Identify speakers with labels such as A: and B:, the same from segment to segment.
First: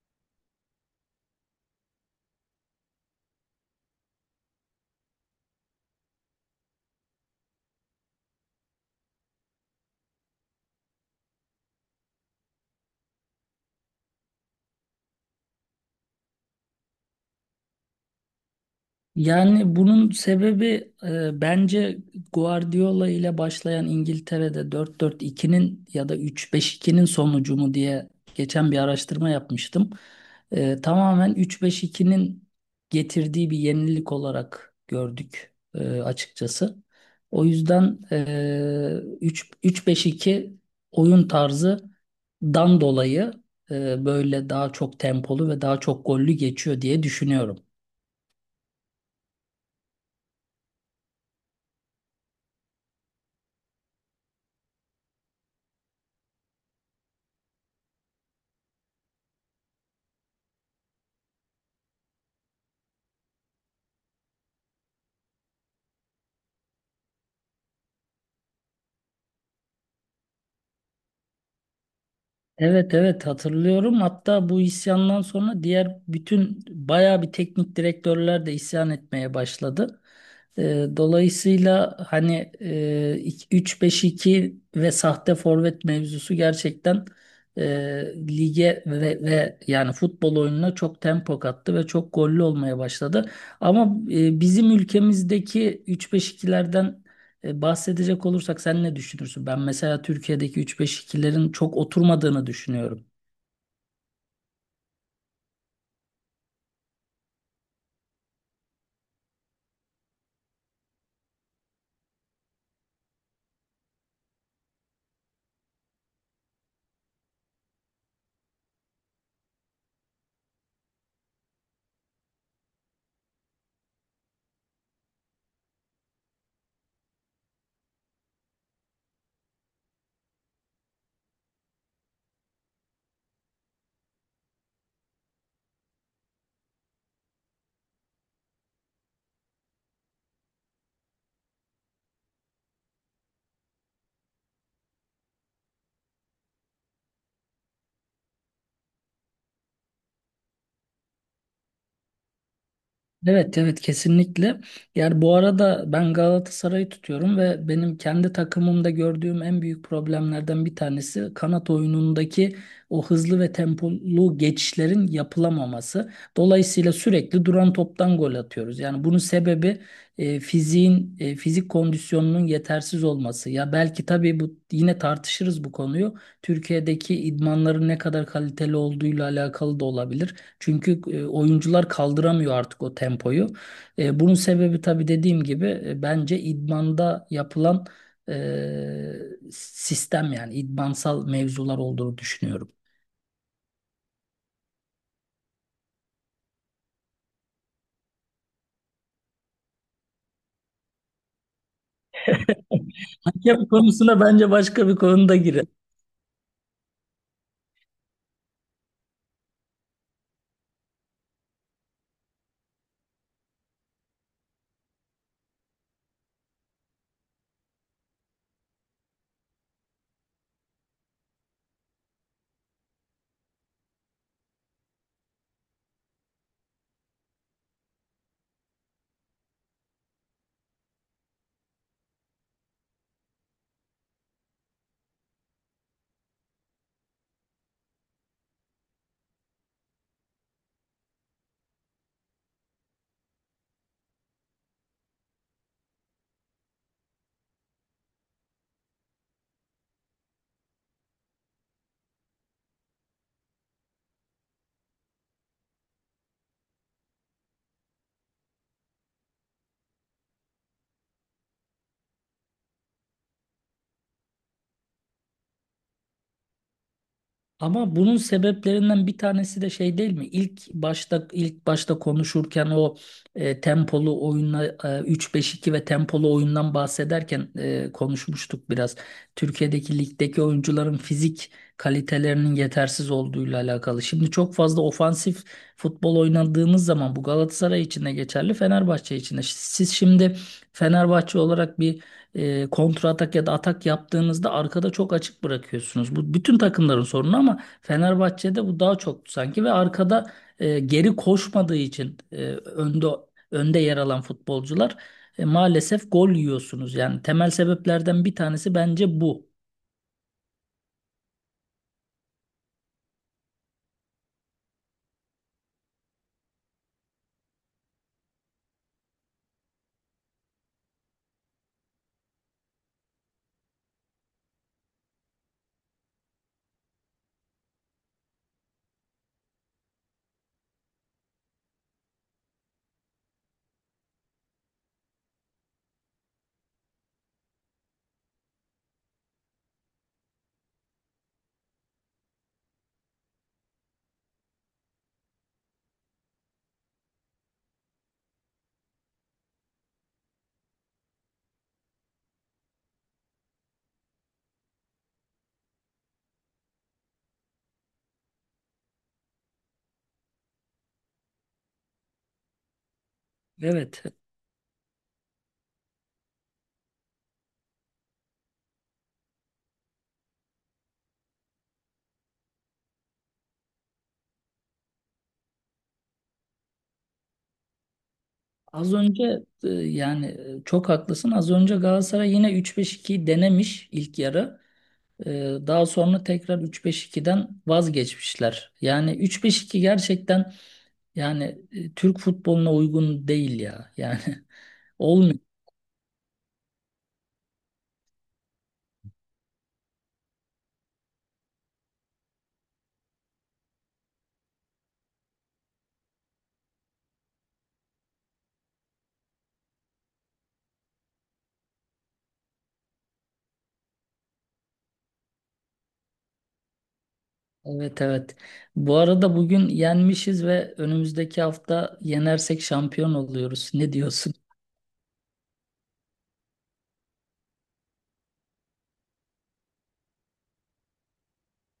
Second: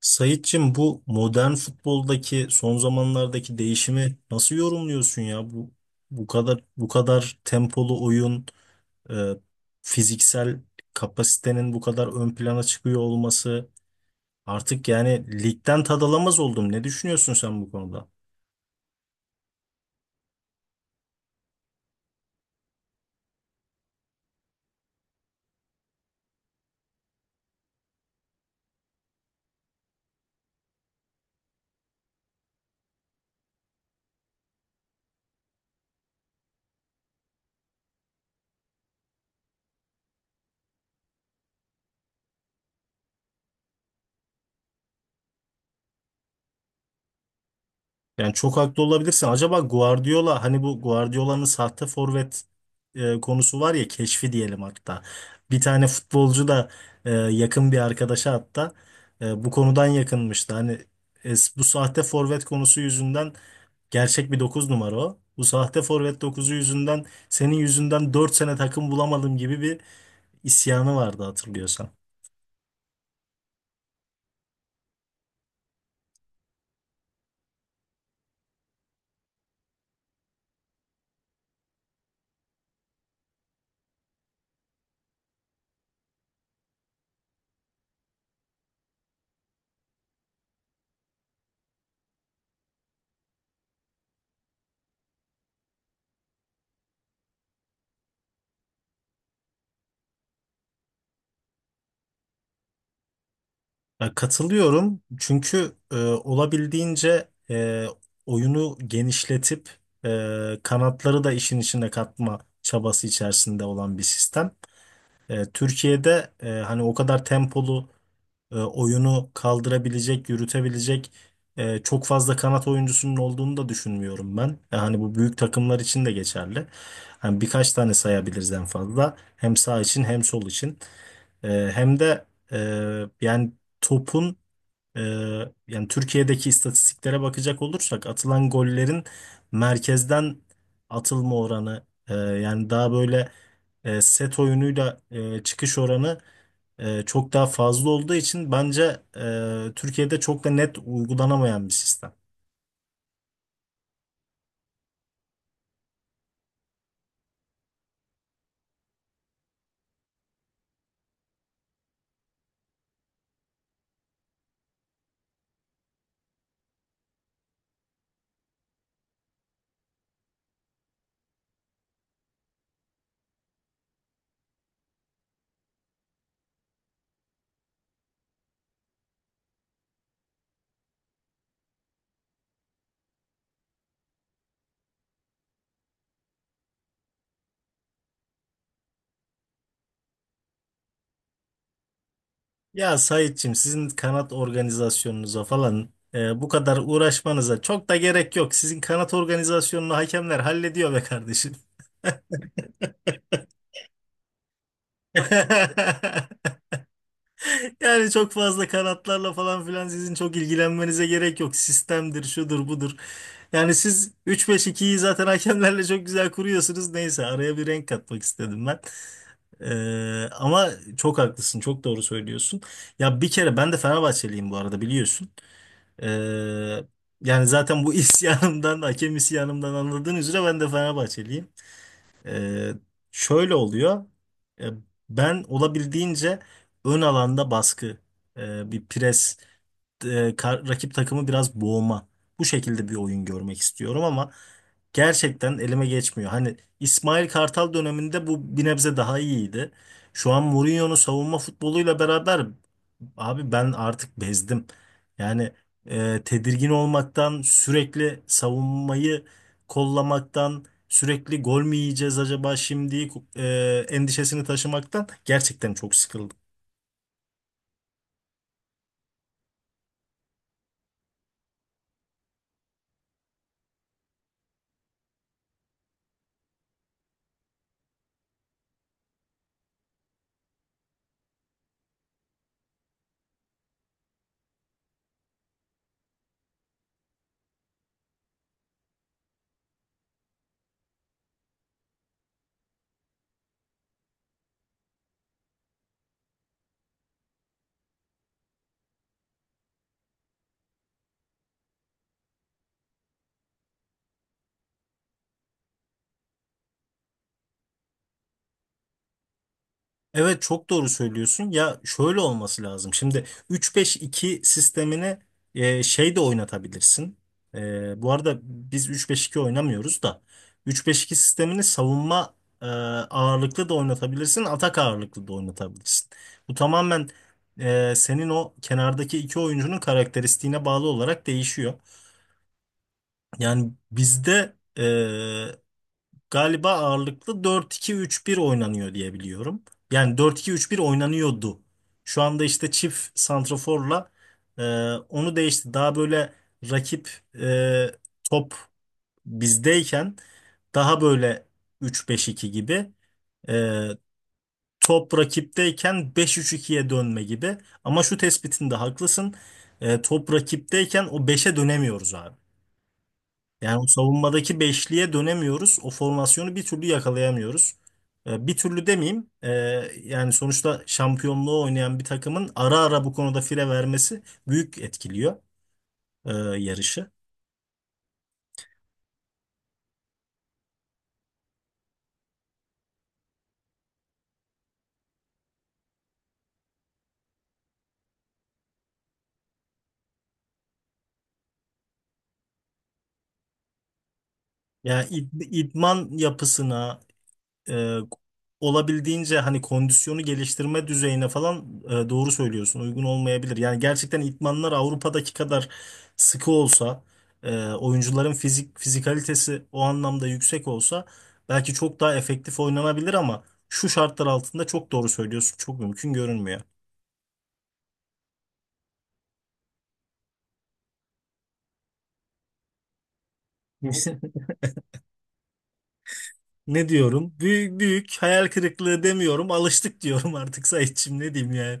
A: Sayitçim bu modern futboldaki son zamanlardaki değişimi nasıl yorumluyorsun ya? Bu kadar bu kadar tempolu oyun, e, fiziksel kapasitenin bu kadar ön plana çıkıyor olması artık yani ligden tad alamaz oldum. Ne düşünüyorsun sen bu konuda?
B: Yani bunun sebebi bence Guardiola ile başlayan İngiltere'de 4-4-2'nin ya da 3-5-2'nin sonucu mu diye geçen bir araştırma yapmıştım. Tamamen 3-5-2'nin getirdiği bir yenilik olarak gördük, açıkçası. O yüzden 3 3-5-2 oyun tarzı dan dolayı böyle daha çok tempolu ve daha çok gollü geçiyor diye düşünüyorum.
A: Yani çok haklı olabilirsin. Acaba Guardiola hani bu Guardiola'nın sahte forvet konusu var ya, keşfi diyelim hatta. Bir tane futbolcu da yakın bir arkadaşa hatta bu konudan yakınmıştı. Hani e, bu sahte forvet konusu yüzünden gerçek bir 9 numara o. Bu sahte forvet dokuzu yüzünden senin yüzünden 4 sene takım bulamadım gibi bir isyanı vardı, hatırlıyorsan.
B: Evet, evet, hatırlıyorum. Hatta bu isyandan sonra diğer bütün bayağı bir teknik direktörler de isyan etmeye başladı. Dolayısıyla hani, 3 5 ve sahte forvet mevzusu gerçekten e, lige ve yani futbol oyununa çok tempo kattı ve çok gollü olmaya başladı. Ama bizim ülkemizdeki üç beş ikilerden. Bahsedecek olursak sen ne düşünürsün? Ben mesela Türkiye'deki 3-5-2'lerin çok oturmadığını düşünüyorum.
A: Ya katılıyorum, çünkü olabildiğince oyunu genişletip kanatları da işin içine katma çabası içerisinde olan bir sistem. Türkiye'de, hani o kadar tempolu oyunu kaldırabilecek, yürütebilecek çok fazla kanat oyuncusunun olduğunu da düşünmüyorum ben. Hani bu büyük takımlar için de geçerli. Hani birkaç tane sayabiliriz en fazla. Hem sağ için hem sol için. E, Hem de e, yani topun, ee, yani Türkiye'deki istatistiklere bakacak olursak atılan gollerin merkezden atılma oranı, yani daha böyle set oyunuyla çıkış oranı çok daha fazla olduğu için bence Türkiye'de çok da net uygulanamayan bir sistem.
B: Evet, evet, kesinlikle. Yani bu arada ben Galatasaray'ı tutuyorum ve benim kendi takımımda gördüğüm en büyük problemlerden bir tanesi kanat oyunundaki o hızlı ve tempolu geçişlerin yapılamaması. Dolayısıyla sürekli duran toptan gol atıyoruz. Yani bunun sebebi fizik kondisyonunun yetersiz olması. Ya belki tabii bu yine tartışırız bu konuyu. Türkiye'deki idmanların ne kadar kaliteli olduğuyla alakalı da olabilir. Çünkü oyuncular kaldıramıyor artık o tempoyu. Bunun sebebi tabii dediğim gibi, bence idmanda yapılan sistem, yani idmansal mevzular olduğunu düşünüyorum.
A: Ya Saitçim, sizin kanat organizasyonunuza falan bu kadar uğraşmanıza çok da gerek yok. Sizin kanat organizasyonunu hakemler hallediyor be kardeşim.
B: Hakem konusuna bence başka bir konuda girer.
A: Yani çok fazla kanatlarla falan filan sizin çok ilgilenmenize gerek yok. Sistemdir, şudur, budur. Yani siz üç beş ikiyi zaten hakemlerle çok güzel kuruyorsunuz. Neyse, araya bir renk katmak istedim ben. Ama çok haklısın, çok doğru söylüyorsun. Ya bir kere ben de Fenerbahçeliyim bu arada, biliyorsun. Ee, Yani zaten bu isyanımdan, hakem isyanımdan anladığın üzere ben de Fenerbahçeliyim. Ee, Şöyle oluyor. Ee, Ben olabildiğince ön alanda baskı, bir pres, rakip takımı biraz boğma. Bu şekilde bir oyun görmek istiyorum ama gerçekten elime geçmiyor. Hani İsmail Kartal döneminde bu bir nebze daha iyiydi. Şu an Mourinho'nun savunma futboluyla beraber abi ben artık bezdim. Yani tedirgin olmaktan, sürekli savunmayı kollamaktan, sürekli gol mü yiyeceğiz acaba şimdi endişesini taşımaktan gerçekten çok sıkıldım.
B: Ama bunun sebeplerinden bir tanesi de şey değil mi? İlk başta konuşurken o, tempolu oyunla, 3-5-2 ve tempolu oyundan bahsederken, konuşmuştuk biraz. Türkiye'deki ligdeki oyuncuların fizik kalitelerinin yetersiz olduğuyla alakalı. Şimdi çok fazla ofansif futbol oynadığınız zaman bu Galatasaray için de geçerli, Fenerbahçe için de. Siz şimdi Fenerbahçe olarak bir kontra atak ya da atak yaptığınızda arkada çok açık bırakıyorsunuz. Bu bütün takımların sorunu ama Fenerbahçe'de bu daha çok sanki, ve arkada geri koşmadığı için önde yer alan futbolcular, maalesef gol yiyorsunuz. Yani temel sebeplerden bir tanesi bence bu.
A: Evet, çok doğru söylüyorsun. Ya şöyle olması lazım. Şimdi 3-5-2 sistemini şey de oynatabilirsin. Bu arada biz 3-5-2 oynamıyoruz da, 3-5-2 sistemini savunma e, ağırlıklı da oynatabilirsin, atak ağırlıklı da oynatabilirsin. Bu tamamen senin o kenardaki iki oyuncunun karakteristiğine bağlı olarak değişiyor. Yani bizde galiba ağırlıklı 4-2-3-1 oynanıyor diye biliyorum. Yani 4-2-3-1 oynanıyordu. Şu anda işte çift santraforla e, onu değişti. Daha böyle rakip, e, top bizdeyken daha böyle 3-5-2 gibi, e, top rakipteyken 5-3-2'ye dönme gibi. Ama şu tespitinde haklısın. Top rakipteyken o beşe dönemiyoruz abi. Yani o
B: Evet.
A: savunmadaki beşliye dönemiyoruz. O formasyonu bir türlü yakalayamıyoruz. Bir türlü demeyeyim. Yani sonuçta şampiyonluğu oynayan bir takımın ara ara bu konuda fire vermesi büyük etkiliyor ee, yarışı.
B: Az önce yani çok haklısın. Az önce Galatasaray yine 3-5-2'yi denemiş ilk yarı. Daha sonra tekrar 3-5-2'den vazgeçmişler. Yani 3-5-2 gerçekten, yani, Türk futboluna uygun değil ya. Yani
A: Yani
B: olmuyor.
A: idman yapısına, e, olabildiğince hani kondisyonu geliştirme düzeyine falan, doğru söylüyorsun. Uygun olmayabilir. Yani gerçekten idmanlar Avrupa'daki kadar sıkı olsa, oyuncuların fizikalitesi o anlamda yüksek olsa belki çok daha efektif oynanabilir ama şu şartlar altında çok doğru söylüyorsun. Çok mümkün görünmüyor.
B: Evet, evet. Bu arada bugün yenmişiz ve önümüzdeki hafta yenersek şampiyon oluyoruz. Ne diyorsun?
A: Ne diyorum? Büyük büyük hayal kırıklığı demiyorum. Alıştık diyorum artık Saitçiğim, ne diyeyim yani.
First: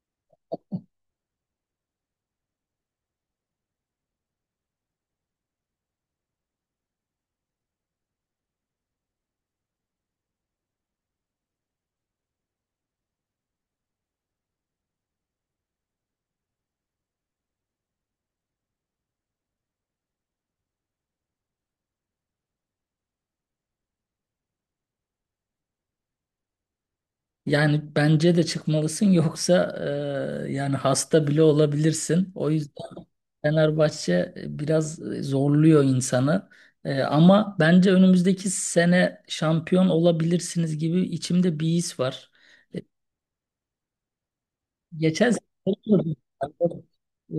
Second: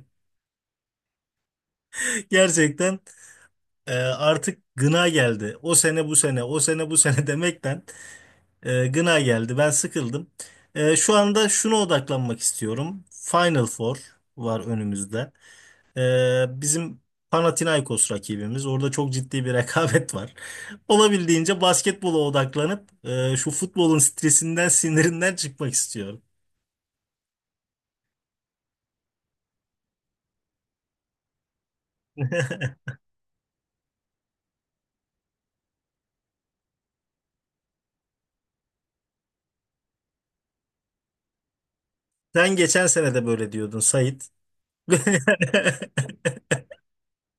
A: Gerçekten artık gına geldi. O sene bu sene, o sene bu sene, demekten gına geldi. Ben sıkıldım. Şu anda şuna odaklanmak istiyorum. Final Four var önümüzde. Bizim Panathinaikos rakibimiz. Orada çok ciddi bir rekabet var. Olabildiğince basketbola odaklanıp şu futbolun stresinden, sinirinden çıkmak istiyorum.
B: Yani bence de çıkmalısın, yoksa yani hasta bile olabilirsin. O yüzden Fenerbahçe biraz zorluyor insanı. Ama bence önümüzdeki sene şampiyon olabilirsiniz gibi içimde bir his var.
A: Sen
B: E,
A: geçen sene de böyle diyordun Sait.
B: Geçen sene.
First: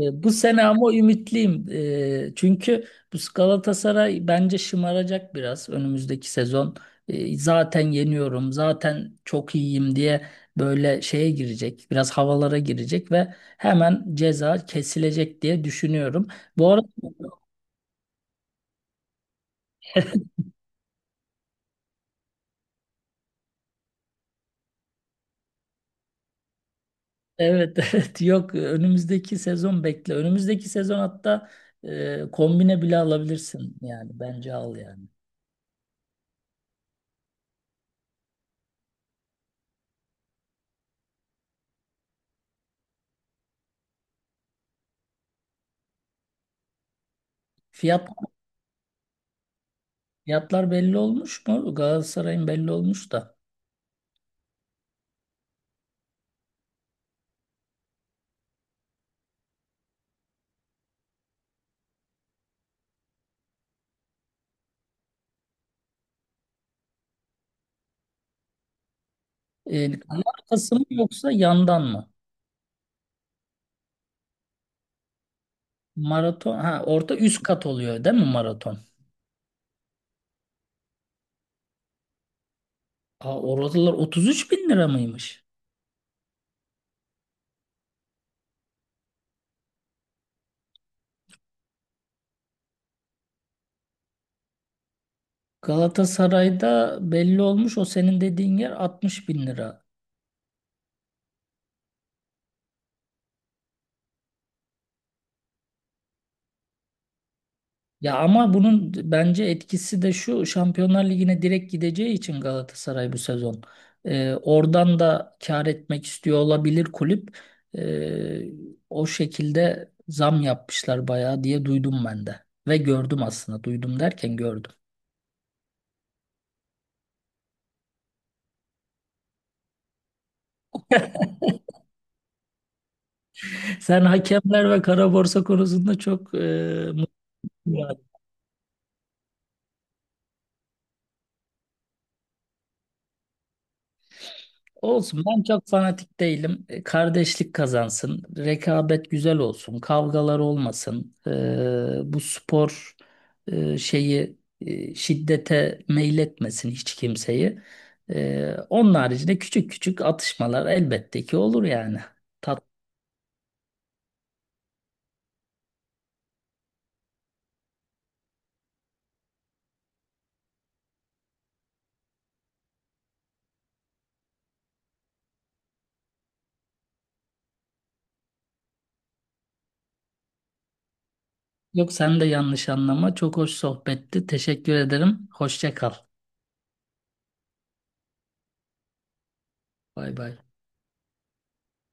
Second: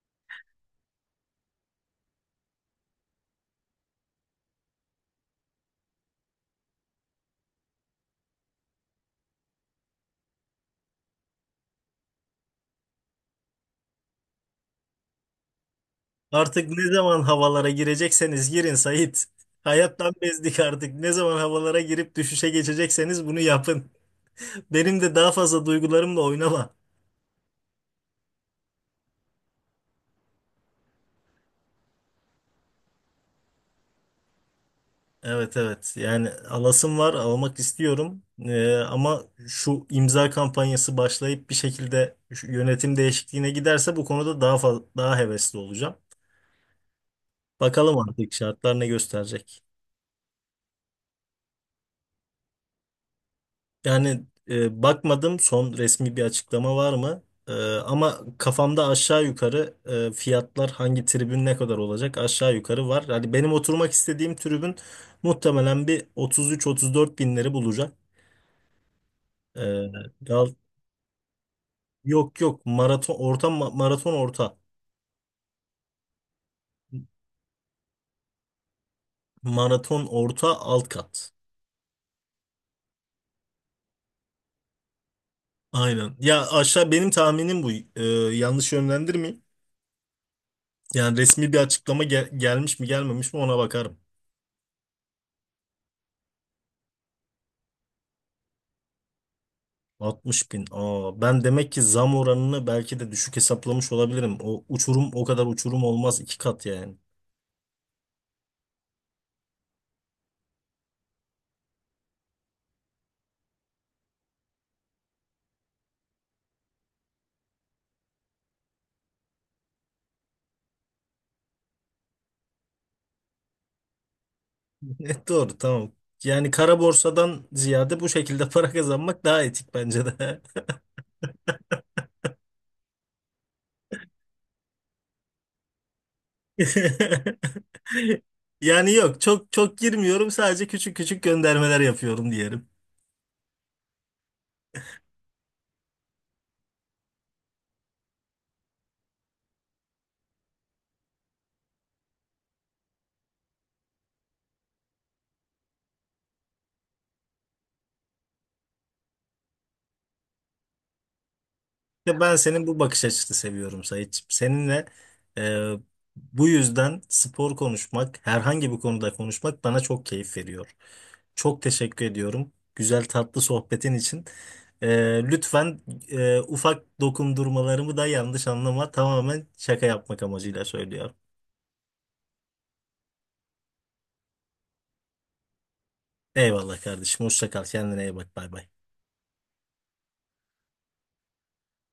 B: Bu sene ama ümitliyim. Çünkü bu Galatasaray bence şımaracak biraz önümüzdeki sezon. Zaten yeniyorum, zaten çok iyiyim diye böyle şeye girecek, biraz havalara girecek ve hemen ceza kesilecek diye düşünüyorum.
A: Artık
B: Bu arada
A: ne zaman havalara girecekseniz girin Sait. Hayattan bezdik artık. Ne zaman havalara girip düşüşe geçecekseniz bunu yapın. Benim de daha fazla duygularımla oynama.
B: evet, evet, yok, önümüzdeki sezon bekle. Önümüzdeki sezon hatta kombine bile alabilirsin, yani bence al yani.
A: Evet, evet, yani alasım var, almak istiyorum. Ama şu imza kampanyası başlayıp bir şekilde şu yönetim değişikliğine giderse bu konuda daha hevesli olacağım. Bakalım
B: Fiyat
A: artık şartlar ne gösterecek.
B: Fiyatlar belli olmuş mu? Galatasaray'ın belli olmuş da.
A: Yani bakmadım, son resmi bir açıklama var mı? E, ama kafamda aşağı yukarı, fiyatlar hangi tribün ne kadar olacak aşağı yukarı var. Hani benim oturmak istediğim tribün muhtemelen bir 33-34 binleri bulacak.
B: E,
A: E, Gal-
B: markası mı yoksa yandan mı?
A: yok yok, maraton orta,
B: Maraton. Ha orta üst kat oluyor değil mi maraton?
A: maraton orta alt kat.
B: Aa, oradalar 33 bin lira mıymış?
A: Aynen. Ya aşağı benim tahminim bu. E, Yanlış yönlendirmeyeyim. Yani resmi bir açıklama gelmiş mi gelmemiş mi ona bakarım.
B: Galatasaray'da belli olmuş, o senin dediğin yer 60 bin lira.
A: 60 bin. Aa, ben demek ki zam oranını belki de düşük hesaplamış olabilirim. O uçurum o kadar uçurum olmaz, iki kat yani.
B: Ya ama bunun bence etkisi de şu: Şampiyonlar Ligi'ne direkt gideceği için Galatasaray bu sezon. Oradan da kâr etmek istiyor olabilir kulüp. Ee, o şekilde zam yapmışlar bayağı diye duydum ben de. Ve gördüm, aslında duydum derken gördüm.
A: Evet, doğru, tamam. Yani kara borsadan ziyade bu şekilde para kazanmak daha etik bence de.
B: Sen hakemler ve kara borsa konusunda çok mutluyum.
A: Yani yok, çok çok girmiyorum, sadece küçük küçük göndermeler yapıyorum.
B: Olsun, ben çok fanatik değilim. Kardeşlik kazansın. Rekabet güzel olsun. Kavgalar olmasın. Bu spor şeyi, şiddete meyletmesin hiç kimseyi. Onun haricinde küçük küçük atışmalar elbette ki olur yani.
A: İşte ben senin bu bakış açısını seviyorum Sayit. Seninle e, bu yüzden spor konuşmak, herhangi bir konuda konuşmak bana çok keyif veriyor. Çok teşekkür ediyorum, güzel tatlı sohbetin için. Lütfen ufak dokundurmalarımı da yanlış anlama. Tamamen şaka yapmak amacıyla söylüyorum.
B: Yok, sen de yanlış anlama. Çok hoş sohbetti. Teşekkür ederim. Hoşça kal.
A: Eyvallah kardeşim. Hoşça kal. Kendine iyi bak. Bay bay.
B: Bay bay.